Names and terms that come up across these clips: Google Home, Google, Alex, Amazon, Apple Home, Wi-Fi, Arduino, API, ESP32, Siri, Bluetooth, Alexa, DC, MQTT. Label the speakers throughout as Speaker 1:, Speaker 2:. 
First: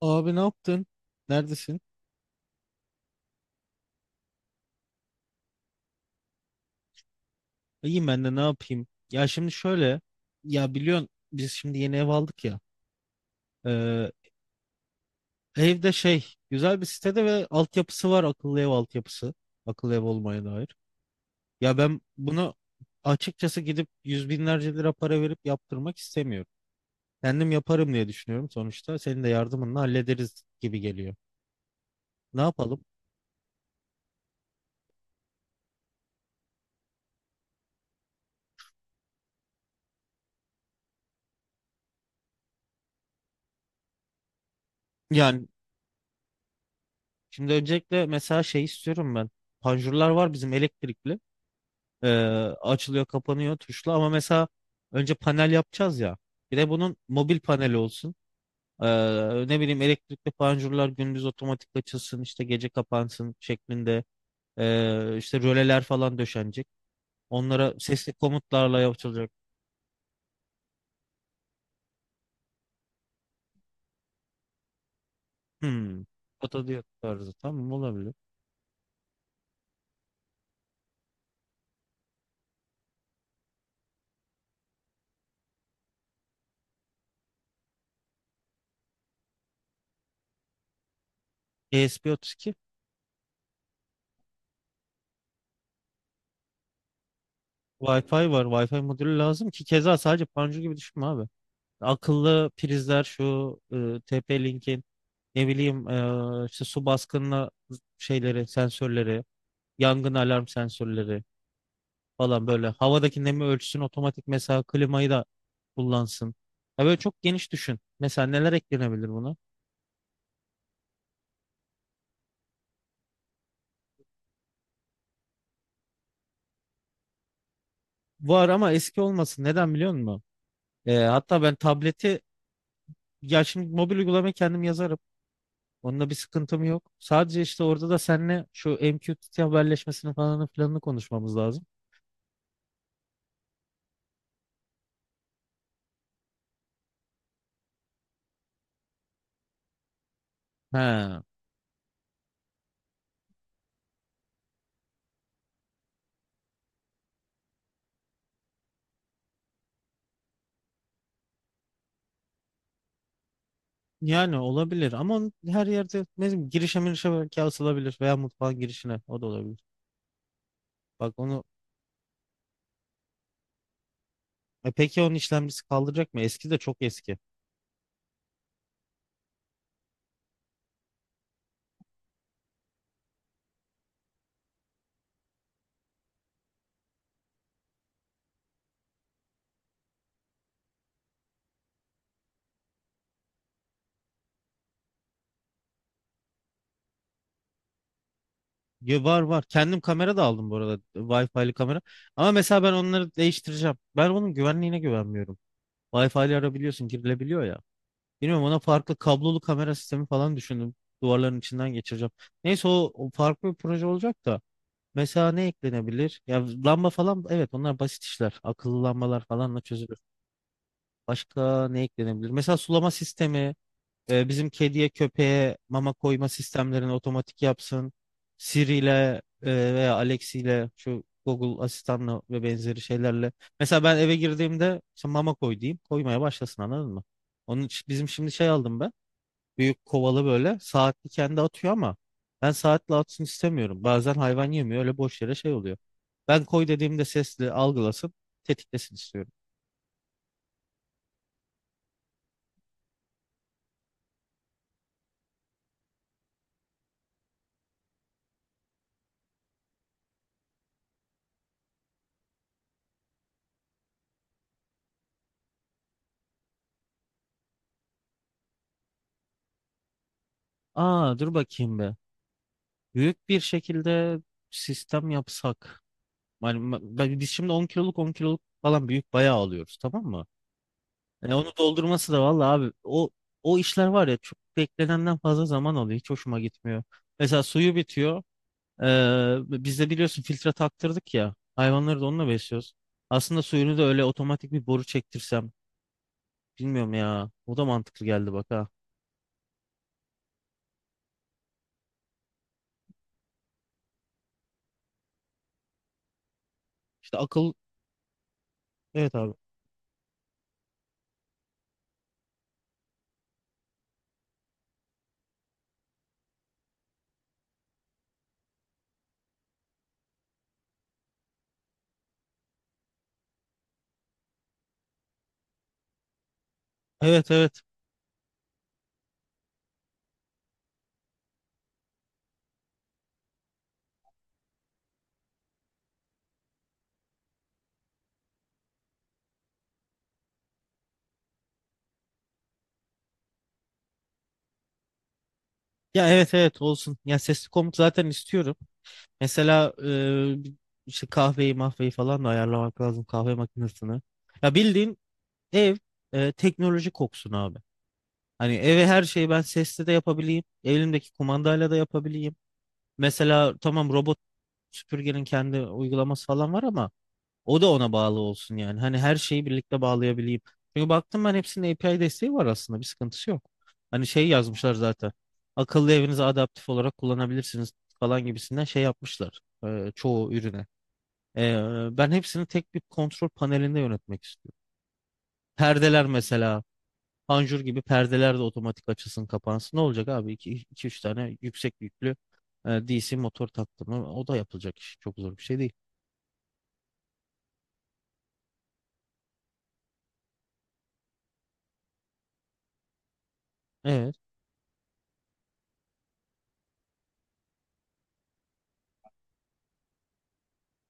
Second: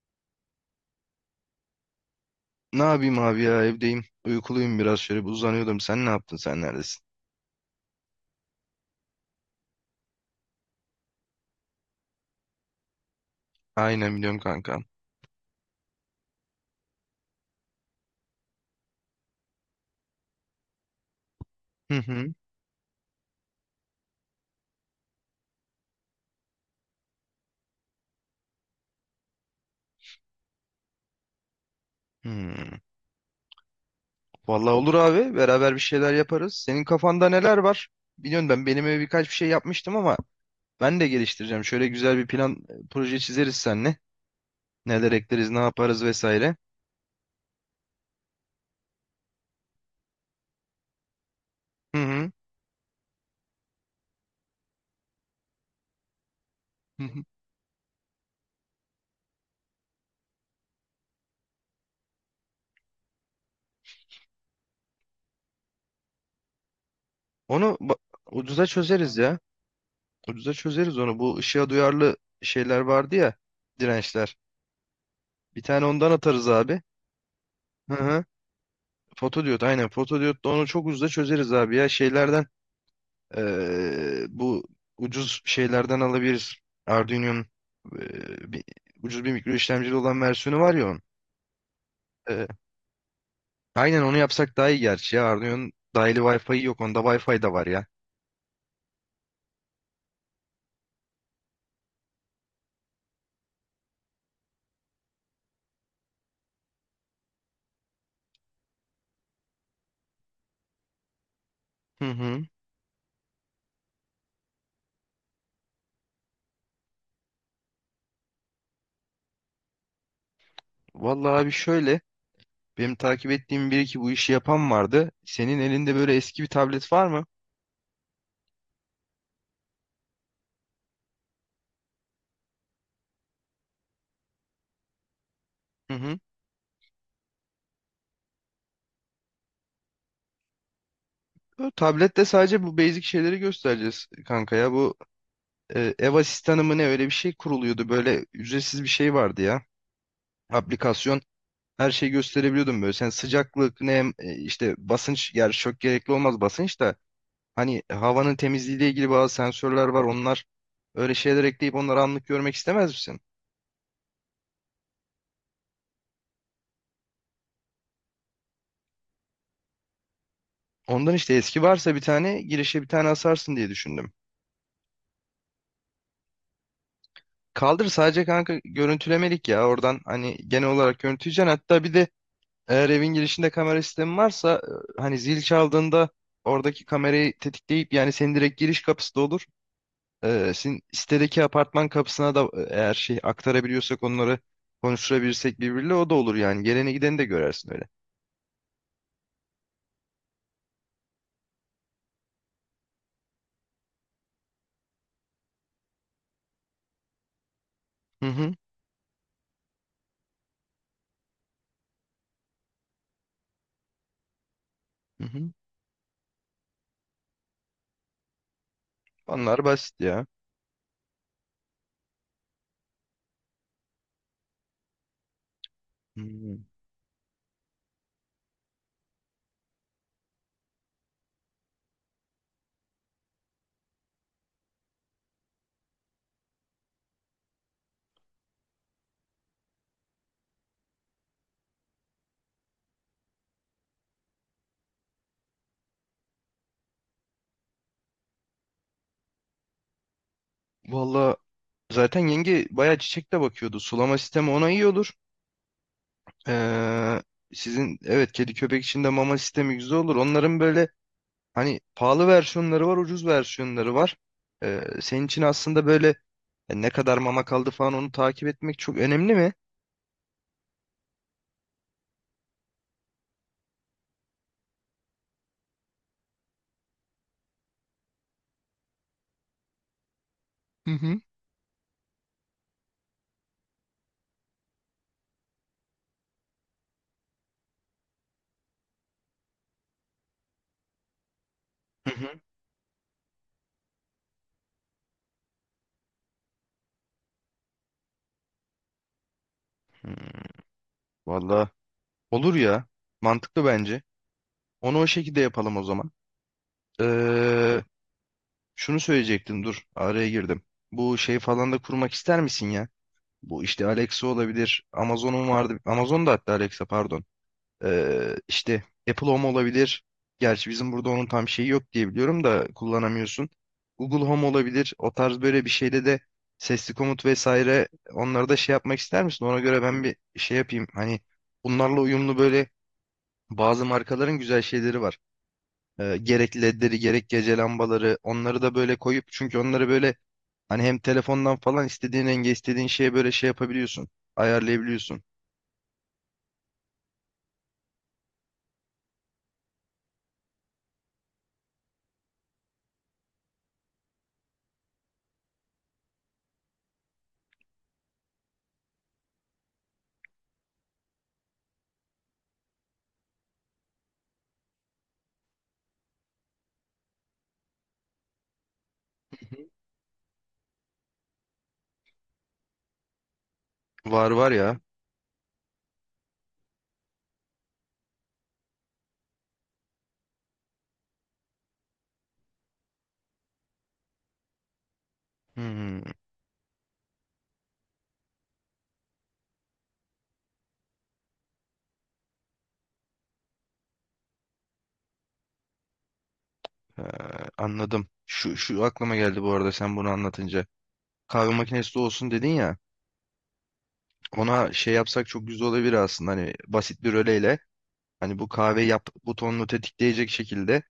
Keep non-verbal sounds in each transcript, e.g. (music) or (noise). Speaker 1: Abi ne yaptın? Neredesin?
Speaker 2: Ne yapayım abi ya evdeyim. Uykuluyum biraz şöyle bir uzanıyordum. Sen ne yaptın sen neredesin?
Speaker 1: İyiyim ben de ne yapayım? Ya şimdi şöyle. Ya biliyorsun biz şimdi yeni ev aldık ya. Ee,
Speaker 2: Aynen biliyorum kankam.
Speaker 1: evde güzel bir sitede ve altyapısı var, akıllı ev altyapısı. Akıllı ev olmaya dair. Ya
Speaker 2: Hı
Speaker 1: ben
Speaker 2: hı.
Speaker 1: bunu açıkçası gidip yüz binlerce lira para verip yaptırmak istemiyorum. Kendim yaparım diye düşünüyorum sonuçta. Senin de yardımınla hallederiz gibi geliyor. Ne
Speaker 2: Hmm.
Speaker 1: yapalım?
Speaker 2: Vallahi olur abi beraber bir şeyler yaparız. Senin kafanda neler var? Biliyorum ben benim eve birkaç bir şey yapmıştım ama ben de geliştireceğim. Şöyle güzel bir plan proje çizeriz seninle. Neler
Speaker 1: Yani
Speaker 2: ekleriz ne yaparız vesaire.
Speaker 1: şimdi öncelikle mesela şey istiyorum ben. Panjurlar var bizim elektrikli.
Speaker 2: Hı
Speaker 1: Ee,
Speaker 2: hı.
Speaker 1: açılıyor kapanıyor tuşla ama mesela önce panel yapacağız ya. Bir de bunun
Speaker 2: Hı hı.
Speaker 1: mobil paneli olsun. Ne bileyim elektrikli panjurlar gündüz otomatik açılsın işte gece kapansın şeklinde. İşte röleler falan döşenecek. Onlara
Speaker 2: Onu ba-
Speaker 1: sesli
Speaker 2: Ucuza
Speaker 1: komutlarla
Speaker 2: çözeriz
Speaker 1: yapılacak.
Speaker 2: ya. Ucuza çözeriz onu. Bu ışığa duyarlı şeyler vardı ya, dirençler. Bir tane
Speaker 1: Hmm.
Speaker 2: ondan atarız abi.
Speaker 1: Otodiyot tarzı, tamam,
Speaker 2: Hı
Speaker 1: olabilir.
Speaker 2: hı. Fotodiyot, aynen, fotodiyotla onu çok ucuza çözeriz abi ya. Şeylerden bu ucuz şeylerden alabiliriz. Arduino'nun eee, bir- ucuz bir mikro işlemcili olan versiyonu var ya onun. Eee,
Speaker 1: ESP32.
Speaker 2: aynen onu yapsak daha iyi gerçi ya, Arduino'nun dahili Wi-Fi'yi yok, onda Wi-Fi de var ya.
Speaker 1: Wi-Fi var. Wi-Fi modülü lazım ki keza sadece panjur gibi düşünme abi. Akıllı prizler şu TP-Link'in. Ne bileyim işte su baskınına şeyleri, sensörleri, yangın alarm sensörleri
Speaker 2: Hı hı.
Speaker 1: falan böyle. Havadaki nemi ölçsün, otomatik mesela klimayı da kullansın. Ya böyle çok geniş düşün. Mesela neler eklenebilir buna?
Speaker 2: Vallahi abi şöyle, benim takip ettiğim bir iki bu işi yapan vardı. Senin elinde böyle eski bir tablet var mı?
Speaker 1: Var ama eski olmasın. Neden biliyor musun? Hatta ben tableti, ya şimdi mobil uygulamayı kendim yazarım.
Speaker 2: Hı
Speaker 1: Onunla bir
Speaker 2: hı.
Speaker 1: sıkıntım yok. Sadece işte orada da seninle şu MQTT haberleşmesini falan filanını konuşmamız lazım.
Speaker 2: Bu tablette sadece bu basic şeyleri göstereceğiz kanka ya. Bu ev asistanı mı ne, öyle bir şey kuruluyordu. Böyle ücretsiz bir şey vardı ya. Aplikasyon.
Speaker 1: He.
Speaker 2: Her şeyi gösterebiliyordum böyle. Sen sıcaklık, nem, işte basınç. Yani çok gerekli olmaz basınç da. Hani havanın temizliğiyle ilgili bazı sensörler var. Onlar, öyle şeyler ekleyip onları anlık görmek istemez misin?
Speaker 1: Yani olabilir ama onu her yerde ne bileyim girişe mirişe belki asılabilir veya mutfağın girişine o da olabilir. Bak
Speaker 2: Ondan işte,
Speaker 1: onu,
Speaker 2: eski varsa bir tane girişe, bir tane asarsın diye düşündüm.
Speaker 1: e, peki onun işlemcisi kaldıracak mı? Eski de çok eski.
Speaker 2: Kaldır, sadece kanka görüntülemelik ya. Oradan hani genel olarak görüntüleyeceksin. Hatta bir de eğer evin girişinde kamera sistemi varsa, hani zil çaldığında oradaki kamerayı tetikleyip, yani senin direkt giriş kapısı da olur. Senin sitedeki apartman kapısına da, eğer şey aktarabiliyorsak onları, konuşturabilirsek birbiriyle, o da olur yani. Geleni gideni de görersin öyle.
Speaker 1: Ya var var. Kendim kamera da aldım bu arada. Wi-Fi'li kamera. Ama mesela ben onları değiştireceğim. Ben onun güvenliğine güvenmiyorum. Wi-Fi'li arabiliyorsun, girilebiliyor ya.
Speaker 2: Hı
Speaker 1: Bilmiyorum,
Speaker 2: hı.
Speaker 1: ona farklı kablolu kamera sistemi falan düşündüm. Duvarların içinden geçireceğim. Neyse o farklı bir proje olacak da.
Speaker 2: Hı
Speaker 1: Mesela ne
Speaker 2: hı.
Speaker 1: eklenebilir? Ya lamba falan, evet onlar basit işler. Akıllı lambalar falanla
Speaker 2: Onlar
Speaker 1: çözülür.
Speaker 2: basit ya.
Speaker 1: Başka ne eklenebilir? Mesela sulama sistemi, e, bizim kediye köpeğe mama koyma
Speaker 2: Hı.
Speaker 1: sistemlerini otomatik yapsın. Siri ile, e, veya Alex ile şu Google asistanla ve benzeri şeylerle. Mesela ben eve girdiğimde işte mama koy diyeyim. Koymaya başlasın, anladın mı? Onun için bizim şimdi şey aldım ben. Büyük kovalı böyle saatli kendi atıyor ama ben saatli atsın istemiyorum. Bazen hayvan yemiyor, öyle boş yere şey oluyor. Ben koy dediğimde sesli algılasın, tetiklesin istiyorum.
Speaker 2: Valla zaten yenge bayağı çiçek de bakıyordu. Sulama sistemi ona iyi olur. Ee, sizin evet kedi köpek için de mama sistemi güzel olur. Onların böyle hani pahalı versiyonları var, ucuz versiyonları var. Senin için aslında böyle, ne kadar mama kaldı falan, onu takip etmek çok önemli mi?
Speaker 1: Aa dur bakayım be. Büyük bir şekilde sistem yapsak. Yani biz şimdi 10 kiloluk 10 kiloluk falan büyük bayağı alıyoruz, tamam mı?
Speaker 2: Hı hı.
Speaker 1: Yani onu doldurması da vallahi abi, o işler var ya, çok beklenenden fazla zaman alıyor. Hiç hoşuma gitmiyor. Mesela suyu bitiyor. Biz de biliyorsun filtre taktırdık ya. Hayvanları da
Speaker 2: Hı
Speaker 1: onunla
Speaker 2: hı.
Speaker 1: besliyoruz. Aslında suyunu da öyle otomatik bir boru çektirsem. Bilmiyorum ya. O da mantıklı geldi bak ha.
Speaker 2: Hmm. Valla olur ya. Mantıklı bence. Onu o şekilde yapalım o zaman.
Speaker 1: İşte akıl.
Speaker 2: Ee, şunu
Speaker 1: Evet abi.
Speaker 2: söyleyecektim, dur araya girdim. Bu şey falan da kurmak ister misin ya? Bu işte Alexa olabilir. Amazon'un vardı. Amazon'da hatta, Alexa pardon. İşte Apple Home olabilir. Gerçi bizim burada onun tam şeyi yok diye biliyorum, da kullanamıyorsun. Google Home olabilir. O tarz böyle bir şeyde de sesli komut
Speaker 1: Evet evet.
Speaker 2: vesaire, onları da şey yapmak ister misin? Ona göre ben bir şey yapayım. Hani bunlarla uyumlu böyle bazı markaların güzel şeyleri var. Gerek ledleri gerek gece lambaları, onları da böyle koyup, çünkü onları böyle hani hem telefondan falan istediğin renge istediğin şeye böyle şey yapabiliyorsun. Ayarlayabiliyorsun.
Speaker 1: Ya evet evet olsun. Ya sesli komut zaten istiyorum. Mesela, e, işte kahveyi mahveyi falan da ayarlamak lazım, kahve makinesini. Ya bildiğin ev, e, teknoloji koksun abi. Hani eve her şeyi ben sesli de yapabileyim. Elimdeki kumandayla da yapabileyim. Mesela tamam, robot süpürgenin kendi uygulaması falan var ama o da ona bağlı olsun yani. Hani her şeyi birlikte bağlayabileyim. Çünkü baktım ben hepsinin API desteği var aslında. Bir sıkıntısı yok. Hani şey
Speaker 2: Var var
Speaker 1: yazmışlar
Speaker 2: ya.
Speaker 1: zaten. Akıllı evinizi adaptif olarak kullanabilirsiniz falan gibisinden şey yapmışlar, çoğu ürüne. E, ben hepsini tek bir kontrol panelinde yönetmek istiyorum.
Speaker 2: Hmm.
Speaker 1: Perdeler mesela. Panjur gibi perdeler de otomatik açılsın kapansın. Ne olacak abi? İki üç tane yüksek yüklü, e, DC motor taktım. O da yapılacak iş. Çok zor bir şey değil.
Speaker 2: Ee, anladım. Şu aklıma geldi bu arada sen bunu anlatınca. Kahve makinesi de olsun dedin ya.
Speaker 1: Evet.
Speaker 2: Ona şey yapsak çok güzel olabilir aslında. Hani basit bir röleyle. Hani bu kahve yap butonunu tetikleyecek şekilde.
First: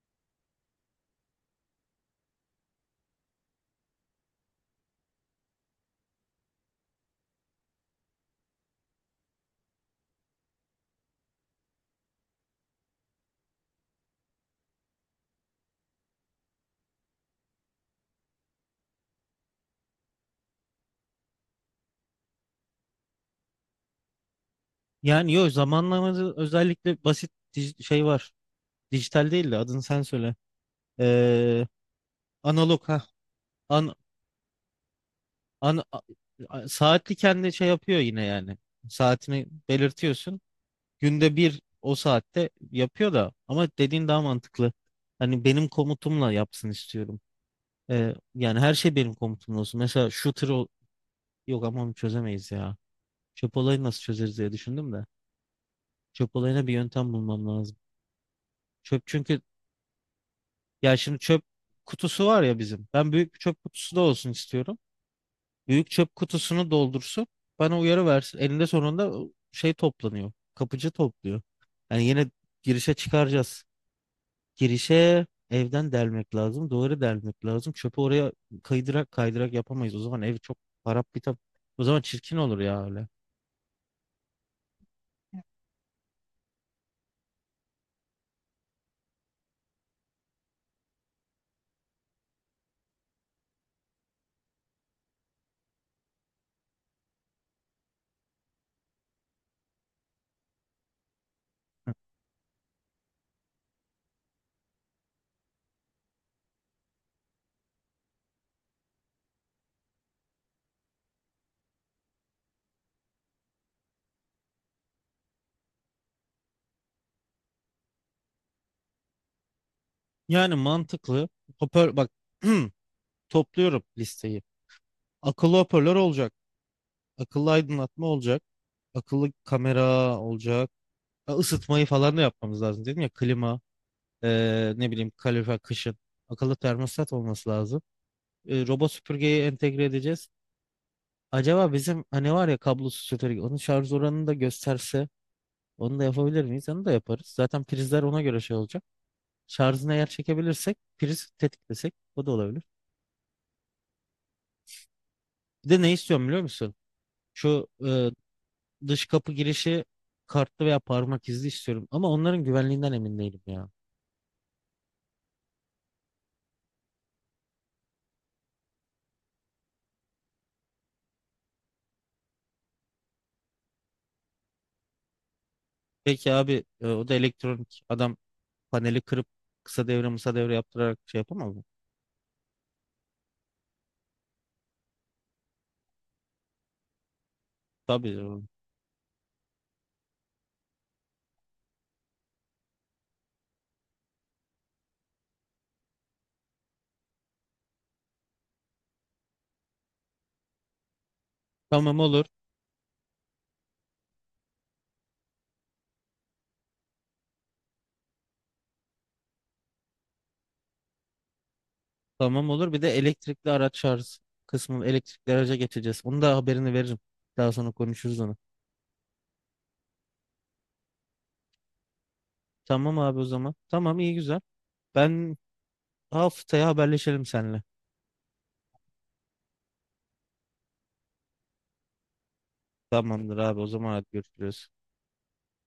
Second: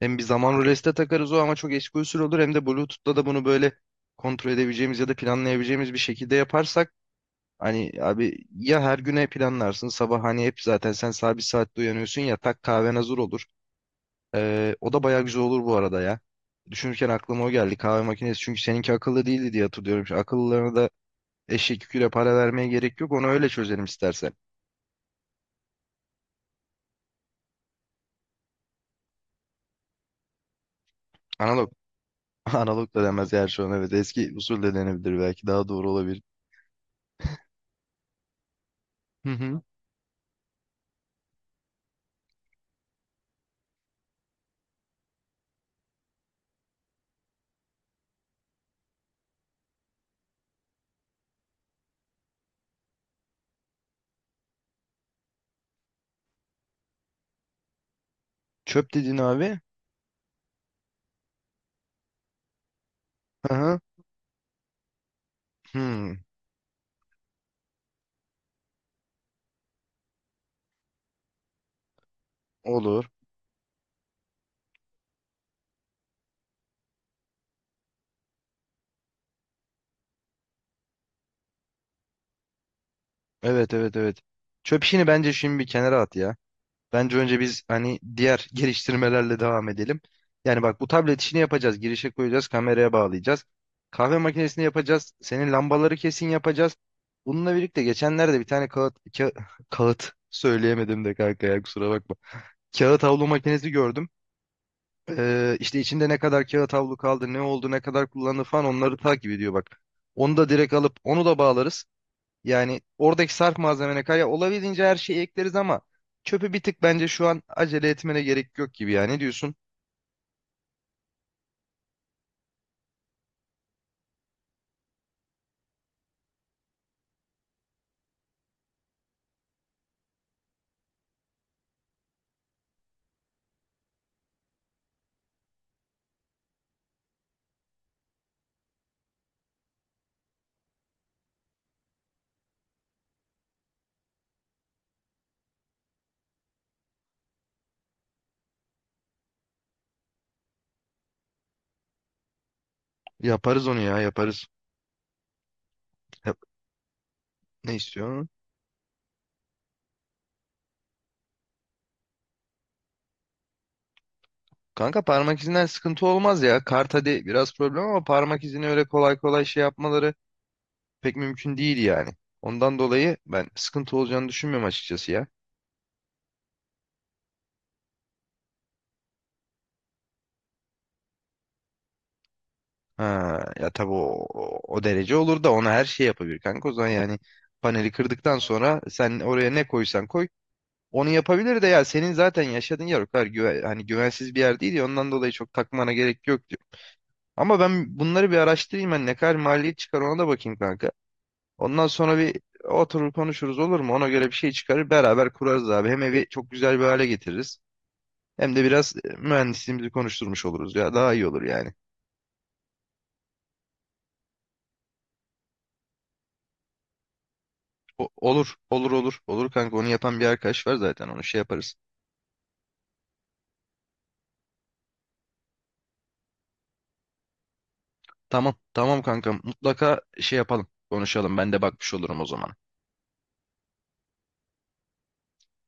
Speaker 2: Hem bir zaman rölesi de takarız o, ama çok eski usul olur. Hem de Bluetooth'ta da bunu böyle kontrol edebileceğimiz ya da planlayabileceğimiz bir şekilde yaparsak. Hani abi ya her güne planlarsın. Sabah hani hep zaten sen sabit saatte uyanıyorsun ya, tak kahven hazır olur. O da bayağı güzel olur bu arada ya. Düşünürken aklıma o geldi, kahve makinesi. Çünkü seninki akıllı değildi diye hatırlıyorum. Şu akıllılarına da eşek yüküyle para vermeye gerek yok. Onu öyle çözelim istersen.
Speaker 1: Yani yok, zamanlamada özellikle basit şey var. Dijital değil de adını sen söyle. Ee,
Speaker 2: Analog. (laughs)
Speaker 1: analog
Speaker 2: Analog
Speaker 1: ha.
Speaker 2: da denmez yani şu an, evet.
Speaker 1: An,
Speaker 2: Eski usul de denebilir belki. Daha
Speaker 1: an,
Speaker 2: doğru
Speaker 1: a-
Speaker 2: olabilir.
Speaker 1: saatli kendi şey yapıyor yine yani.
Speaker 2: Hı
Speaker 1: Saatini
Speaker 2: hı.
Speaker 1: belirtiyorsun. Günde bir o saatte yapıyor da, ama dediğin daha mantıklı. Hani benim komutumla yapsın istiyorum. Yani her şey benim komutumla olsun. Yok ama onu çözemeyiz ya. Çöp olayı nasıl çözeriz diye düşündüm de. Çöp olayına bir yöntem bulmam lazım.
Speaker 2: Çöp
Speaker 1: Çöp
Speaker 2: dedin
Speaker 1: çünkü,
Speaker 2: abi.
Speaker 1: ya şimdi çöp kutusu var ya bizim. Ben büyük bir
Speaker 2: Hı
Speaker 1: çöp
Speaker 2: hı.
Speaker 1: kutusu da olsun istiyorum. Büyük çöp
Speaker 2: Hmm.
Speaker 1: kutusunu doldursun. Bana uyarı versin. Elinde sonunda şey toplanıyor. Kapıcı topluyor. Yani yine girişe
Speaker 2: Olur.
Speaker 1: çıkaracağız. Kirişe evden delmek lazım. Duvarı delmek lazım. Çöpü oraya kaydırak kaydırak yapamayız. O zaman ev çok harap bitap. O zaman çirkin olur ya öyle.
Speaker 2: Evet evet evet. Çöp işini bence şimdi bir kenara at ya. Bence önce biz hani diğer (laughs) geliştirmelerle devam edelim. Yani bak, bu tablet işini yapacağız. Girişe koyacağız, kameraya bağlayacağız. Kahve makinesini yapacağız. Senin lambaları kesin yapacağız. Bununla birlikte geçenlerde bir tane (laughs) kağıt söyleyemedim de kanka ya, kusura bakma. Kağıt havlu makinesi gördüm. İşte içinde ne kadar kağıt havlu kaldı, ne oldu, ne kadar kullandı falan, onları takip ediyor bak. Onu da direkt alıp onu da bağlarız. Yani oradaki sarf malzemene kaya olabildiğince her şeyi ekleriz, ama çöpü bir tık bence şu an acele etmene gerek yok gibi ya. Ne diyorsun?
Speaker 1: Yani mantıklı. Hoparlör bak, (clears throat) topluyorum listeyi. Akıllı hoparlör olacak. Akıllı aydınlatma olacak. Akıllı kamera olacak. Ha, Isıtmayı falan da yapmamız lazım dedim ya, klima, ne bileyim kalorifer kışın. Akıllı termostat olması lazım. E, robot süpürgeyi entegre edeceğiz. Acaba bizim hani var ya kablosuz süpürge, onun şarj oranını da gösterse onu da yapabilir miyiz? Onu da yaparız. Zaten prizler ona göre şey olacak. Şarjını eğer çekebilirsek priz tetiklesek o da olabilir.
Speaker 2: Yaparız onu ya, yaparız.
Speaker 1: Bir de ne istiyorum biliyor
Speaker 2: Yap-
Speaker 1: musun? Şu,
Speaker 2: Ne
Speaker 1: e,
Speaker 2: istiyor?
Speaker 1: dış kapı girişi kartlı veya parmak izli istiyorum. Ama onların güvenliğinden emin değilim ya.
Speaker 2: Kanka parmak izinden sıkıntı olmaz ya. Kart hadi biraz problem, ama parmak izini öyle kolay kolay şey yapmaları pek mümkün değil yani. Ondan dolayı ben sıkıntı olacağını düşünmüyorum açıkçası ya.
Speaker 1: Peki abi, e, o da elektronik adam paneli kırıp kısa devre mısa devre yaptırarak şey yapamaz mı?
Speaker 2: Ha, ya tabii, o derece olur da, ona her şey yapabilir kanka. O zaman yani paneli
Speaker 1: Tabii.
Speaker 2: kırdıktan
Speaker 1: E,
Speaker 2: sonra sen oraya ne koysan koy. Onu yapabilir de ya, senin zaten yaşadığın yer o kadar güven, hani güvensiz bir yer değil ya, ondan dolayı çok takmana gerek yok diyor. Ama ben bunları bir araştırayım, ben ne kadar maliyet çıkar ona da bakayım kanka. Ondan
Speaker 1: tamam
Speaker 2: sonra
Speaker 1: olur.
Speaker 2: bir oturur konuşuruz, olur mu? Ona göre bir şey çıkarır beraber kurarız abi. Hem evi çok güzel bir hale getiririz. Hem de biraz mühendisliğimizi konuşturmuş oluruz ya, daha iyi olur yani.
Speaker 1: Tamam olur. Bir de elektrikli araç şarj kısmını, elektrikli araca geçeceğiz. Onu da haberini veririm. Daha sonra konuşuruz onu.
Speaker 2: Olur olur olur olur kanka, onu yapan bir arkadaş var zaten, onu şey yaparız.
Speaker 1: Tamam abi o zaman. Tamam, iyi güzel. Ben haftaya haberleşelim seninle.
Speaker 2: Tamam tamam kanka, mutlaka şey yapalım konuşalım, ben de bakmış olurum o zaman.
Speaker 1: Tamamdır abi o zaman, hadi görüşürüz.